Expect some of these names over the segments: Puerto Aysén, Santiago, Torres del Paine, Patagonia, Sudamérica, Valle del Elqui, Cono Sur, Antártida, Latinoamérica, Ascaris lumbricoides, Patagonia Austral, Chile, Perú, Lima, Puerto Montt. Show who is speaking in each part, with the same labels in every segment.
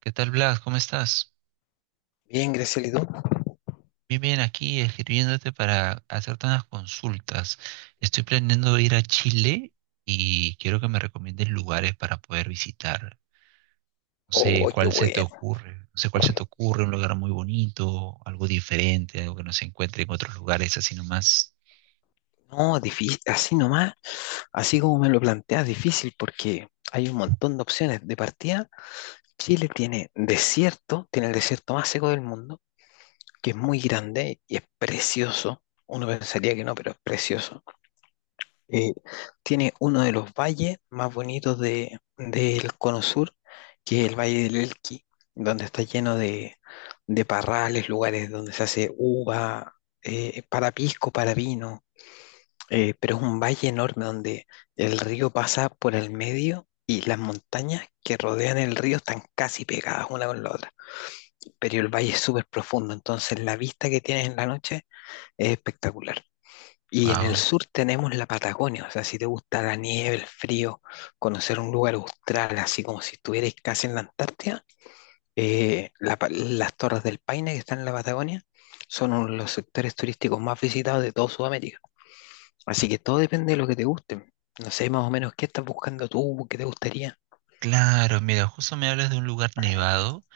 Speaker 1: ¿Qué tal, Blas? ¿Cómo estás?
Speaker 2: Bien, Graciela, ¿y tú?
Speaker 1: Bien, bien, aquí escribiéndote para hacerte unas consultas. Estoy planeando ir a Chile y quiero que me recomiendes lugares para poder visitar. No sé
Speaker 2: Oh, qué
Speaker 1: cuál se te
Speaker 2: bueno.
Speaker 1: ocurre, no sé cuál se te ocurre, un lugar muy bonito, algo diferente, algo que no se encuentre en otros lugares así nomás.
Speaker 2: No, difícil, así nomás, así como me lo planteas, difícil porque hay un montón de opciones. De partida, Chile tiene desierto, tiene el desierto más seco del mundo, que es muy grande y es precioso. Uno pensaría que no, pero es precioso. Eh, Tiene uno de los valles más bonitos del Cono Sur, que es el Valle del Elqui, donde está lleno de parrales, lugares donde se hace uva, para pisco, para vino, pero es un valle enorme donde el río pasa por el medio y las montañas que rodean el río están casi pegadas una con la otra. Pero el valle es súper profundo, entonces la vista que tienes en la noche es espectacular. Y en el
Speaker 1: Wow.
Speaker 2: sur tenemos la Patagonia, o sea, si te gusta la nieve, el frío, conocer un lugar austral, así como si estuvieras casi en la Antártida, las Torres del Paine que están en la Patagonia son uno de los sectores turísticos más visitados de toda Sudamérica. Así que todo depende de lo que te guste. No sé más o menos qué estás buscando tú, qué te gustaría.
Speaker 1: Claro, mira, justo me hablas de un lugar nevado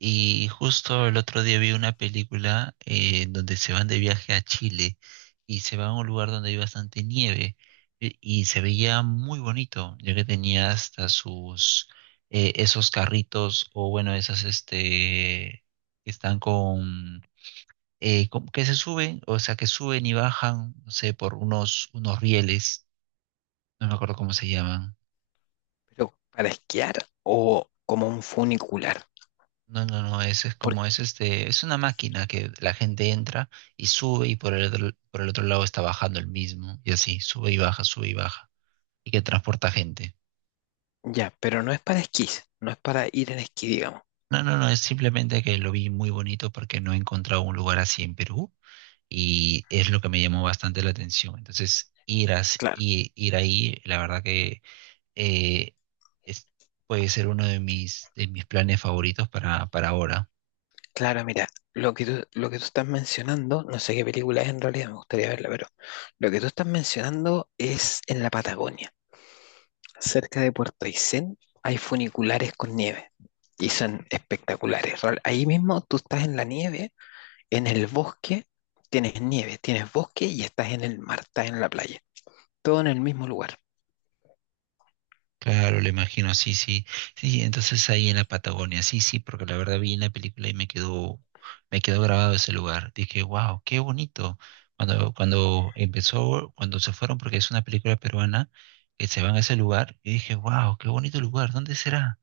Speaker 1: y justo el otro día vi una película donde se van de viaje a Chile y se van a un lugar donde hay bastante nieve y se veía muy bonito, ya que tenía hasta sus esos carritos o bueno, esas este que están con que se suben, o sea, que suben y bajan, no sé, por unos rieles, no me acuerdo cómo se llaman.
Speaker 2: Pero para esquiar o como un funicular.
Speaker 1: No, no, no, es como
Speaker 2: Porque,
Speaker 1: es este, es una máquina que la gente entra y sube y por el otro lado está bajando el mismo y así, sube y baja y que transporta gente.
Speaker 2: ya, pero no es para esquís, no es para ir en esquí, digamos.
Speaker 1: No, no, no, es simplemente que lo vi muy bonito porque no he encontrado un lugar así en Perú y es lo que me llamó bastante la atención. Entonces, ir,
Speaker 2: Claro,
Speaker 1: ir ahí, la verdad que eh, es- puede ser uno de mis planes favoritos para ahora.
Speaker 2: claro, mira, lo que tú estás mencionando, no sé qué película es en realidad, me gustaría verla, pero lo que tú estás mencionando es en la Patagonia. Cerca de Puerto Aysén hay funiculares con nieve y son espectaculares. Ahí mismo tú estás en la nieve. En el bosque tienes nieve, tienes bosque y estás en el mar, estás en la playa. Todo en el mismo lugar.
Speaker 1: Claro, le imagino, sí, sí, sí, sí, entonces ahí en la Patagonia, sí, sí, porque la verdad vi en la película y me quedó grabado ese lugar. Dije, wow, qué bonito. Cuando, cuando empezó, cuando se fueron, porque es una película peruana, que se van a ese lugar, y dije, wow, qué bonito lugar, ¿dónde será?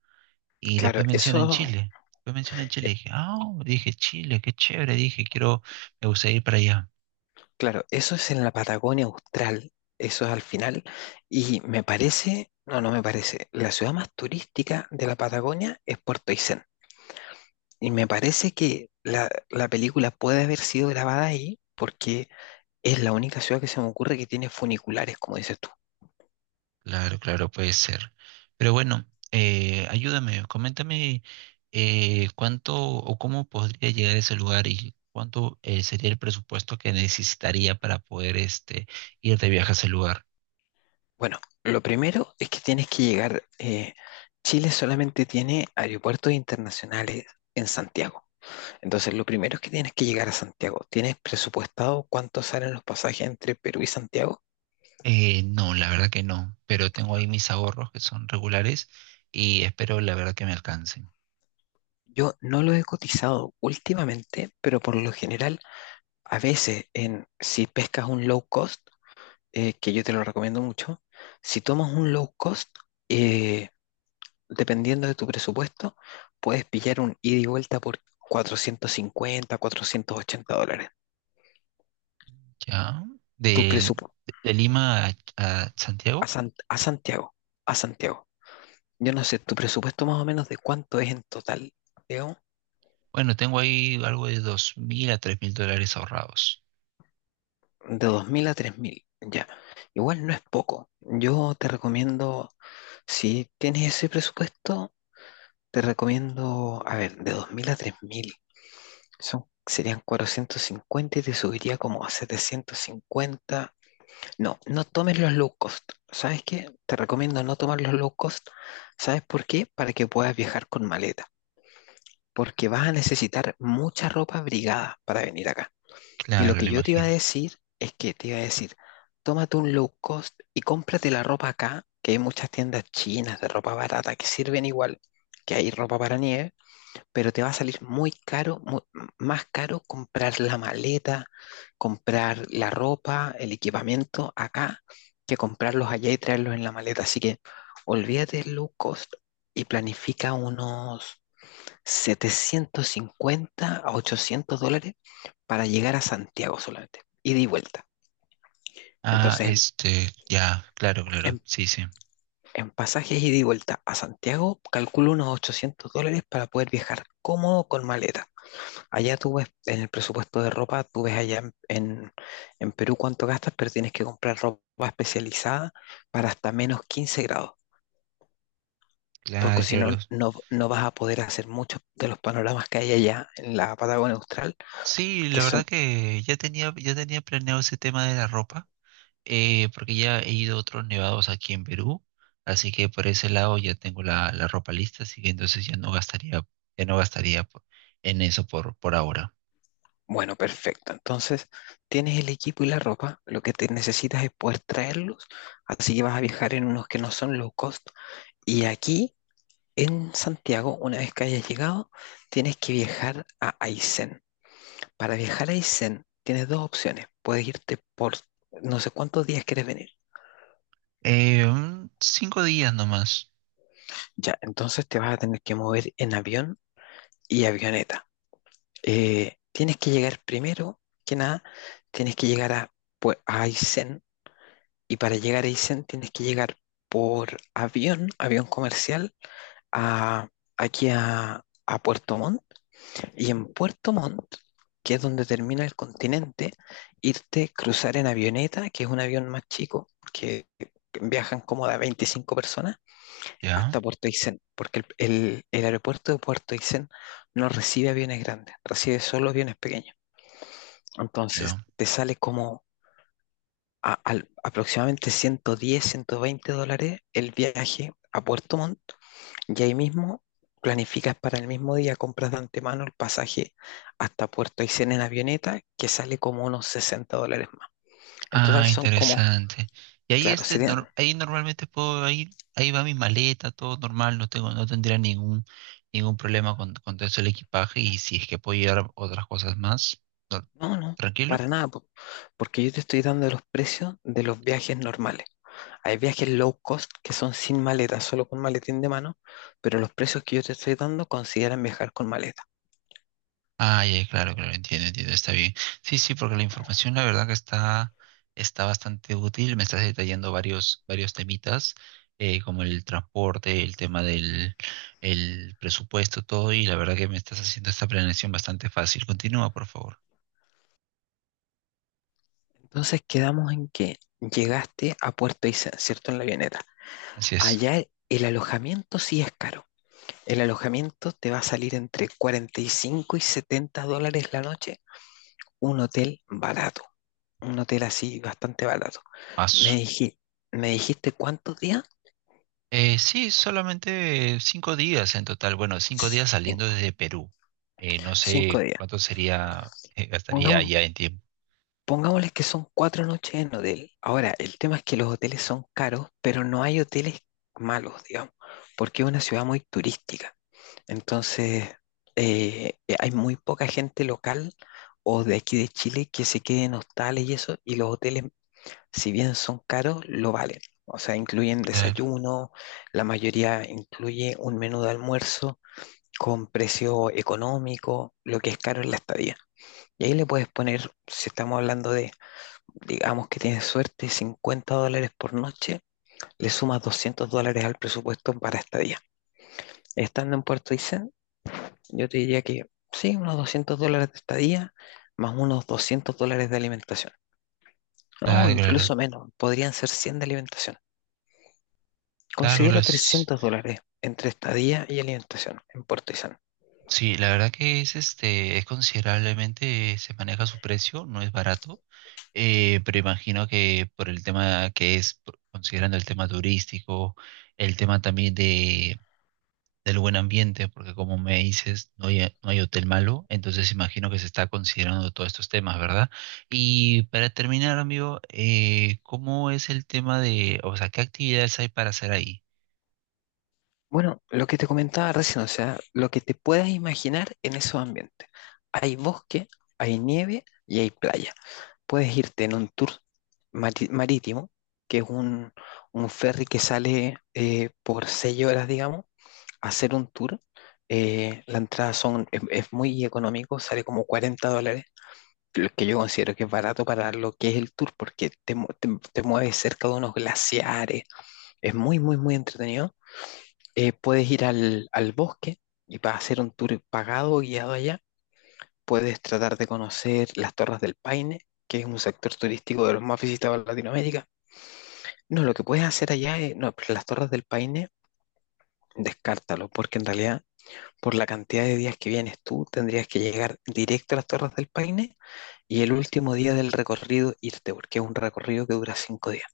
Speaker 1: Y
Speaker 2: Claro, eso,
Speaker 1: Después mencionan Chile,
Speaker 2: eh,
Speaker 1: dije, ah, dije, Chile, qué chévere, dije, quiero, me gusta ir para allá.
Speaker 2: claro, eso es en la Patagonia Austral. Eso es al final. Y me parece, no, no me parece. La ciudad más turística de la Patagonia es Puerto Aysén. Y me parece que la película puede haber sido grabada ahí porque es la única ciudad que se me ocurre que tiene funiculares, como dices tú.
Speaker 1: Claro, claro, puede ser. Pero bueno, ayúdame, coméntame cuánto o cómo podría llegar a ese lugar y cuánto sería el presupuesto que necesitaría para poder este, ir de viaje a ese lugar.
Speaker 2: Bueno, lo primero es que tienes que llegar. Chile solamente tiene aeropuertos internacionales en Santiago. Entonces, lo primero es que tienes que llegar a Santiago. ¿Tienes presupuestado cuánto salen los pasajes entre Perú y Santiago?
Speaker 1: No, la verdad que no, pero tengo ahí mis ahorros que son regulares y espero la verdad que me alcancen.
Speaker 2: Yo no lo he cotizado últimamente, pero por lo general, a veces, si pescas un low cost, que yo te lo recomiendo mucho, si tomas un low cost, eh, dependiendo de tu presupuesto, puedes pillar un ida y vuelta por 450, $480.
Speaker 1: ¿Ya?
Speaker 2: Tu
Speaker 1: Del-
Speaker 2: presupuesto
Speaker 1: De, Lima a
Speaker 2: a,
Speaker 1: Santiago,
Speaker 2: San- a Santiago, a Santiago. Yo no sé, tu presupuesto más o menos de cuánto es en total, Leo,
Speaker 1: bueno, tengo ahí algo de dos mil a tres mil dólares ahorrados.
Speaker 2: de 2000 a 3000, ya. Igual no es poco. Yo te recomiendo, si tienes ese presupuesto, te recomiendo, a ver, de 2000 a 3000. Son, serían 450 y te subiría como a 750. No, no tomes los low cost. ¿Sabes qué? Te recomiendo no tomar los low cost. ¿Sabes por qué? Para que puedas viajar con maleta. Porque vas a necesitar mucha ropa abrigada para venir acá. Y lo
Speaker 1: Claro,
Speaker 2: que
Speaker 1: lo
Speaker 2: yo te iba a
Speaker 1: imagino.
Speaker 2: decir es que te iba a decir, tómate un low cost y cómprate la ropa acá, que hay muchas tiendas chinas de ropa barata que sirven igual, que hay ropa para nieve, pero te va a salir muy más caro comprar la maleta, comprar la ropa, el equipamiento acá, que comprarlos allá y traerlos en la maleta. Así que olvídate del low cost y planifica unos 750 a $800 para llegar a Santiago solamente, ida y vuelta.
Speaker 1: Ah,
Speaker 2: Entonces,
Speaker 1: este, ya, claro, claro,
Speaker 2: en-
Speaker 1: sí, sí,
Speaker 2: en pasajes ida y vuelta a Santiago, calculo unos $800 para poder viajar cómodo con maleta. Allá tú ves en el presupuesto de ropa, tú ves allá en Perú cuánto gastas, pero tienes que comprar ropa especializada para hasta -15 grados, porque
Speaker 1: claro,
Speaker 2: si no,
Speaker 1: claro.
Speaker 2: no, no vas a poder hacer muchos de los panoramas que hay allá en la Patagonia Austral,
Speaker 1: Sí,
Speaker 2: que
Speaker 1: la verdad
Speaker 2: son,
Speaker 1: que ya tenía planeado ese tema de la ropa, porque ya he ido a otros nevados aquí en Perú, así que por ese lado ya tengo la, la ropa lista, así que entonces ya no gastaría, ya no gastaría po- en eso por ahora.
Speaker 2: bueno, perfecto. Entonces, tienes el equipo y la ropa, lo que te necesitas es poder traerlos, así que vas a viajar en unos que no son low cost. Y aquí, en Santiago, una vez que hayas llegado, tienes que viajar a Aysén. Para viajar a Isen tienes dos opciones. Puedes irte por no sé cuántos días quieres venir.
Speaker 1: Un cinco días nomás,
Speaker 2: Ya, entonces te vas a tener que mover en avión y avioneta. Tienes que llegar primero que nada, tienes que llegar a, pues, a Aysén, y para llegar a Aysén tienes que llegar por avión, avión comercial, a, aquí a Puerto Montt. Y en Puerto Montt, que es donde termina el continente, irte, cruzar en avioneta, que es un avión más chico, que viajan como de 25 personas,
Speaker 1: ya,
Speaker 2: hasta Puerto Aysén, porque el aeropuerto de Puerto Aysén no recibe aviones grandes, recibe solo aviones pequeños. Entonces,
Speaker 1: ya.
Speaker 2: te sale como aproximadamente 110, $120 el viaje a Puerto Montt y ahí mismo planificas para el mismo día, compras de antemano el pasaje hasta Puerto Aysén en avioneta, que sale como unos $60 más. En total
Speaker 1: Ah,
Speaker 2: son como,
Speaker 1: interesante. Y ahí
Speaker 2: claro,
Speaker 1: este,
Speaker 2: serían,
Speaker 1: ahí normalmente puedo ir, ahí va mi maleta, todo normal, no tengo, no tendría ningún, ningún problema con todo eso el equipaje y si es que puedo llevar otras cosas más, no-
Speaker 2: no, no,
Speaker 1: tranquilo.
Speaker 2: para nada, po, porque yo te estoy dando los precios de los viajes normales. Hay viajes low cost que son sin maleta, solo con maletín de mano, pero los precios que yo te estoy dando consideran viajar con maleta.
Speaker 1: Ah, ya, claro, claro, entiendo, entiendo, está bien. Sí, sí, porque la información la verdad que está, está bastante útil, me estás detallando varios, varios temitas, como el transporte, el tema del el presupuesto, todo, y la verdad que me estás haciendo esta planeación bastante fácil. Continúa, por favor.
Speaker 2: Entonces quedamos en que llegaste a Puerto Aysén, ¿cierto? En la avioneta.
Speaker 1: Así es.
Speaker 2: Allá el alojamiento sí es caro. El alojamiento te va a salir entre 45 y $70 la noche, un hotel barato, un hotel así bastante barato. Me
Speaker 1: Paso.
Speaker 2: diji- ¿Me dijiste cuántos días?
Speaker 1: Sí, solamente cinco días en total. Bueno, cinco días saliendo
Speaker 2: Cinco.
Speaker 1: desde Perú. No
Speaker 2: Cinco
Speaker 1: sé
Speaker 2: días.
Speaker 1: cuánto sería, gastaría
Speaker 2: Pongamos,
Speaker 1: allá en tiempo.
Speaker 2: Pongámosles que son 4 noches en hotel. Ahora, el tema es que los hoteles son caros, pero no hay hoteles malos, digamos, porque es una ciudad muy turística. Entonces, hay muy poca gente local o de aquí de Chile que se quede en hostales y eso, y los hoteles, si bien son caros, lo valen. O sea, incluyen
Speaker 1: Claro,
Speaker 2: desayuno, la mayoría incluye un menú de almuerzo con precio económico, lo que es caro es la estadía. Y ahí le puedes poner, si estamos hablando de, digamos que tienes suerte, $50 por noche, le sumas $200 al presupuesto para estadía. Estando en Puerto Aysén, yo te diría que sí, unos $200 de estadía, más unos $200 de alimentación. No,
Speaker 1: claro, claro.
Speaker 2: incluso menos, podrían ser 100 de alimentación.
Speaker 1: Claro,
Speaker 2: Considera
Speaker 1: las-
Speaker 2: $300 entre estadía y alimentación en Puerto Aysén.
Speaker 1: sí, la verdad que es este, es considerablemente, se maneja su precio, no es barato. Pero imagino que por el tema que es, por- considerando el tema turístico, el tema también de del buen ambiente, porque como me dices, no hay, no hay hotel malo, entonces imagino que se está considerando todos estos temas, ¿verdad? Y para terminar, amigo, ¿cómo es el tema de, o sea, qué actividades hay para hacer ahí?
Speaker 2: Bueno, lo que te comentaba recién, o sea, lo que te puedas imaginar en esos ambientes. Hay bosque, hay nieve y hay playa. Puedes irte en un tour marítimo, que es un ferry que sale por 6 horas, digamos, a hacer un tour. La entrada son, Es muy económico, sale como $40, lo que yo considero que es barato para lo que es el tour, porque te mueves cerca de unos glaciares, es muy, muy, muy entretenido. Puedes ir al bosque y para hacer un tour pagado, guiado allá, puedes tratar de conocer las Torres del Paine, que es un sector turístico de los más visitados en Latinoamérica. No, lo que puedes hacer allá es, no, pero las Torres del Paine, descártalo, porque en realidad, por la cantidad de días que vienes tú, tendrías que llegar directo a las Torres del Paine y el último día del recorrido irte, porque es un recorrido que dura 5 días.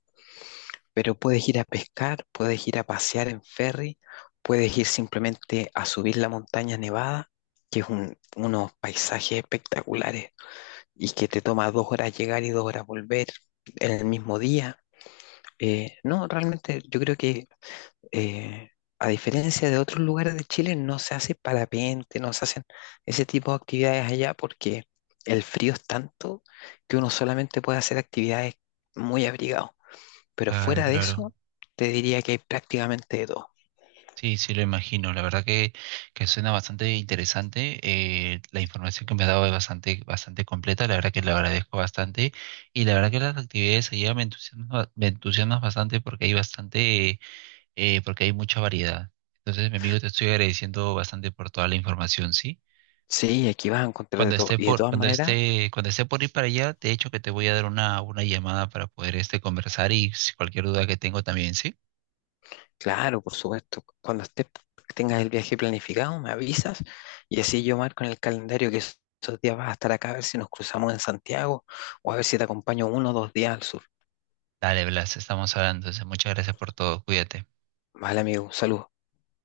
Speaker 2: Pero puedes ir a pescar, puedes ir a pasear en ferry, puedes ir simplemente a subir la montaña nevada, que es unos paisajes espectaculares, y que te toma 2 horas llegar y 2 horas volver en el mismo día. No, realmente yo creo que eh, a diferencia de otros lugares de Chile no se hace parapente, no se hacen ese tipo de actividades allá porque el frío es tanto que uno solamente puede hacer actividades muy abrigado. Pero
Speaker 1: Claro,
Speaker 2: fuera de
Speaker 1: claro.
Speaker 2: eso, te diría que hay prácticamente de todo.
Speaker 1: Sí, sí, lo imagino. La verdad que suena bastante interesante. La información que me has dado es bastante, bastante completa. La verdad que le agradezco bastante. Y la verdad que las actividades allá me entusiasman bastante porque hay mucha variedad. Entonces, mi amigo, te estoy agradeciendo bastante por toda la información, ¿sí?
Speaker 2: Sí, aquí vas a encontrar de todo. Y de todas maneras,
Speaker 1: Cuando esté por ir para allá, de hecho que te voy a dar una llamada para poder este conversar y si cualquier duda que tengo también, ¿sí?
Speaker 2: claro, por supuesto. Cuando estés, tengas el viaje planificado, me avisas y así yo marco en el calendario que esos días vas a estar acá a ver si nos cruzamos en Santiago o a ver si te acompaño uno o dos días al sur.
Speaker 1: Dale, Blas, estamos hablando. Entonces, muchas gracias por todo. Cuídate.
Speaker 2: Vale, amigo, salud.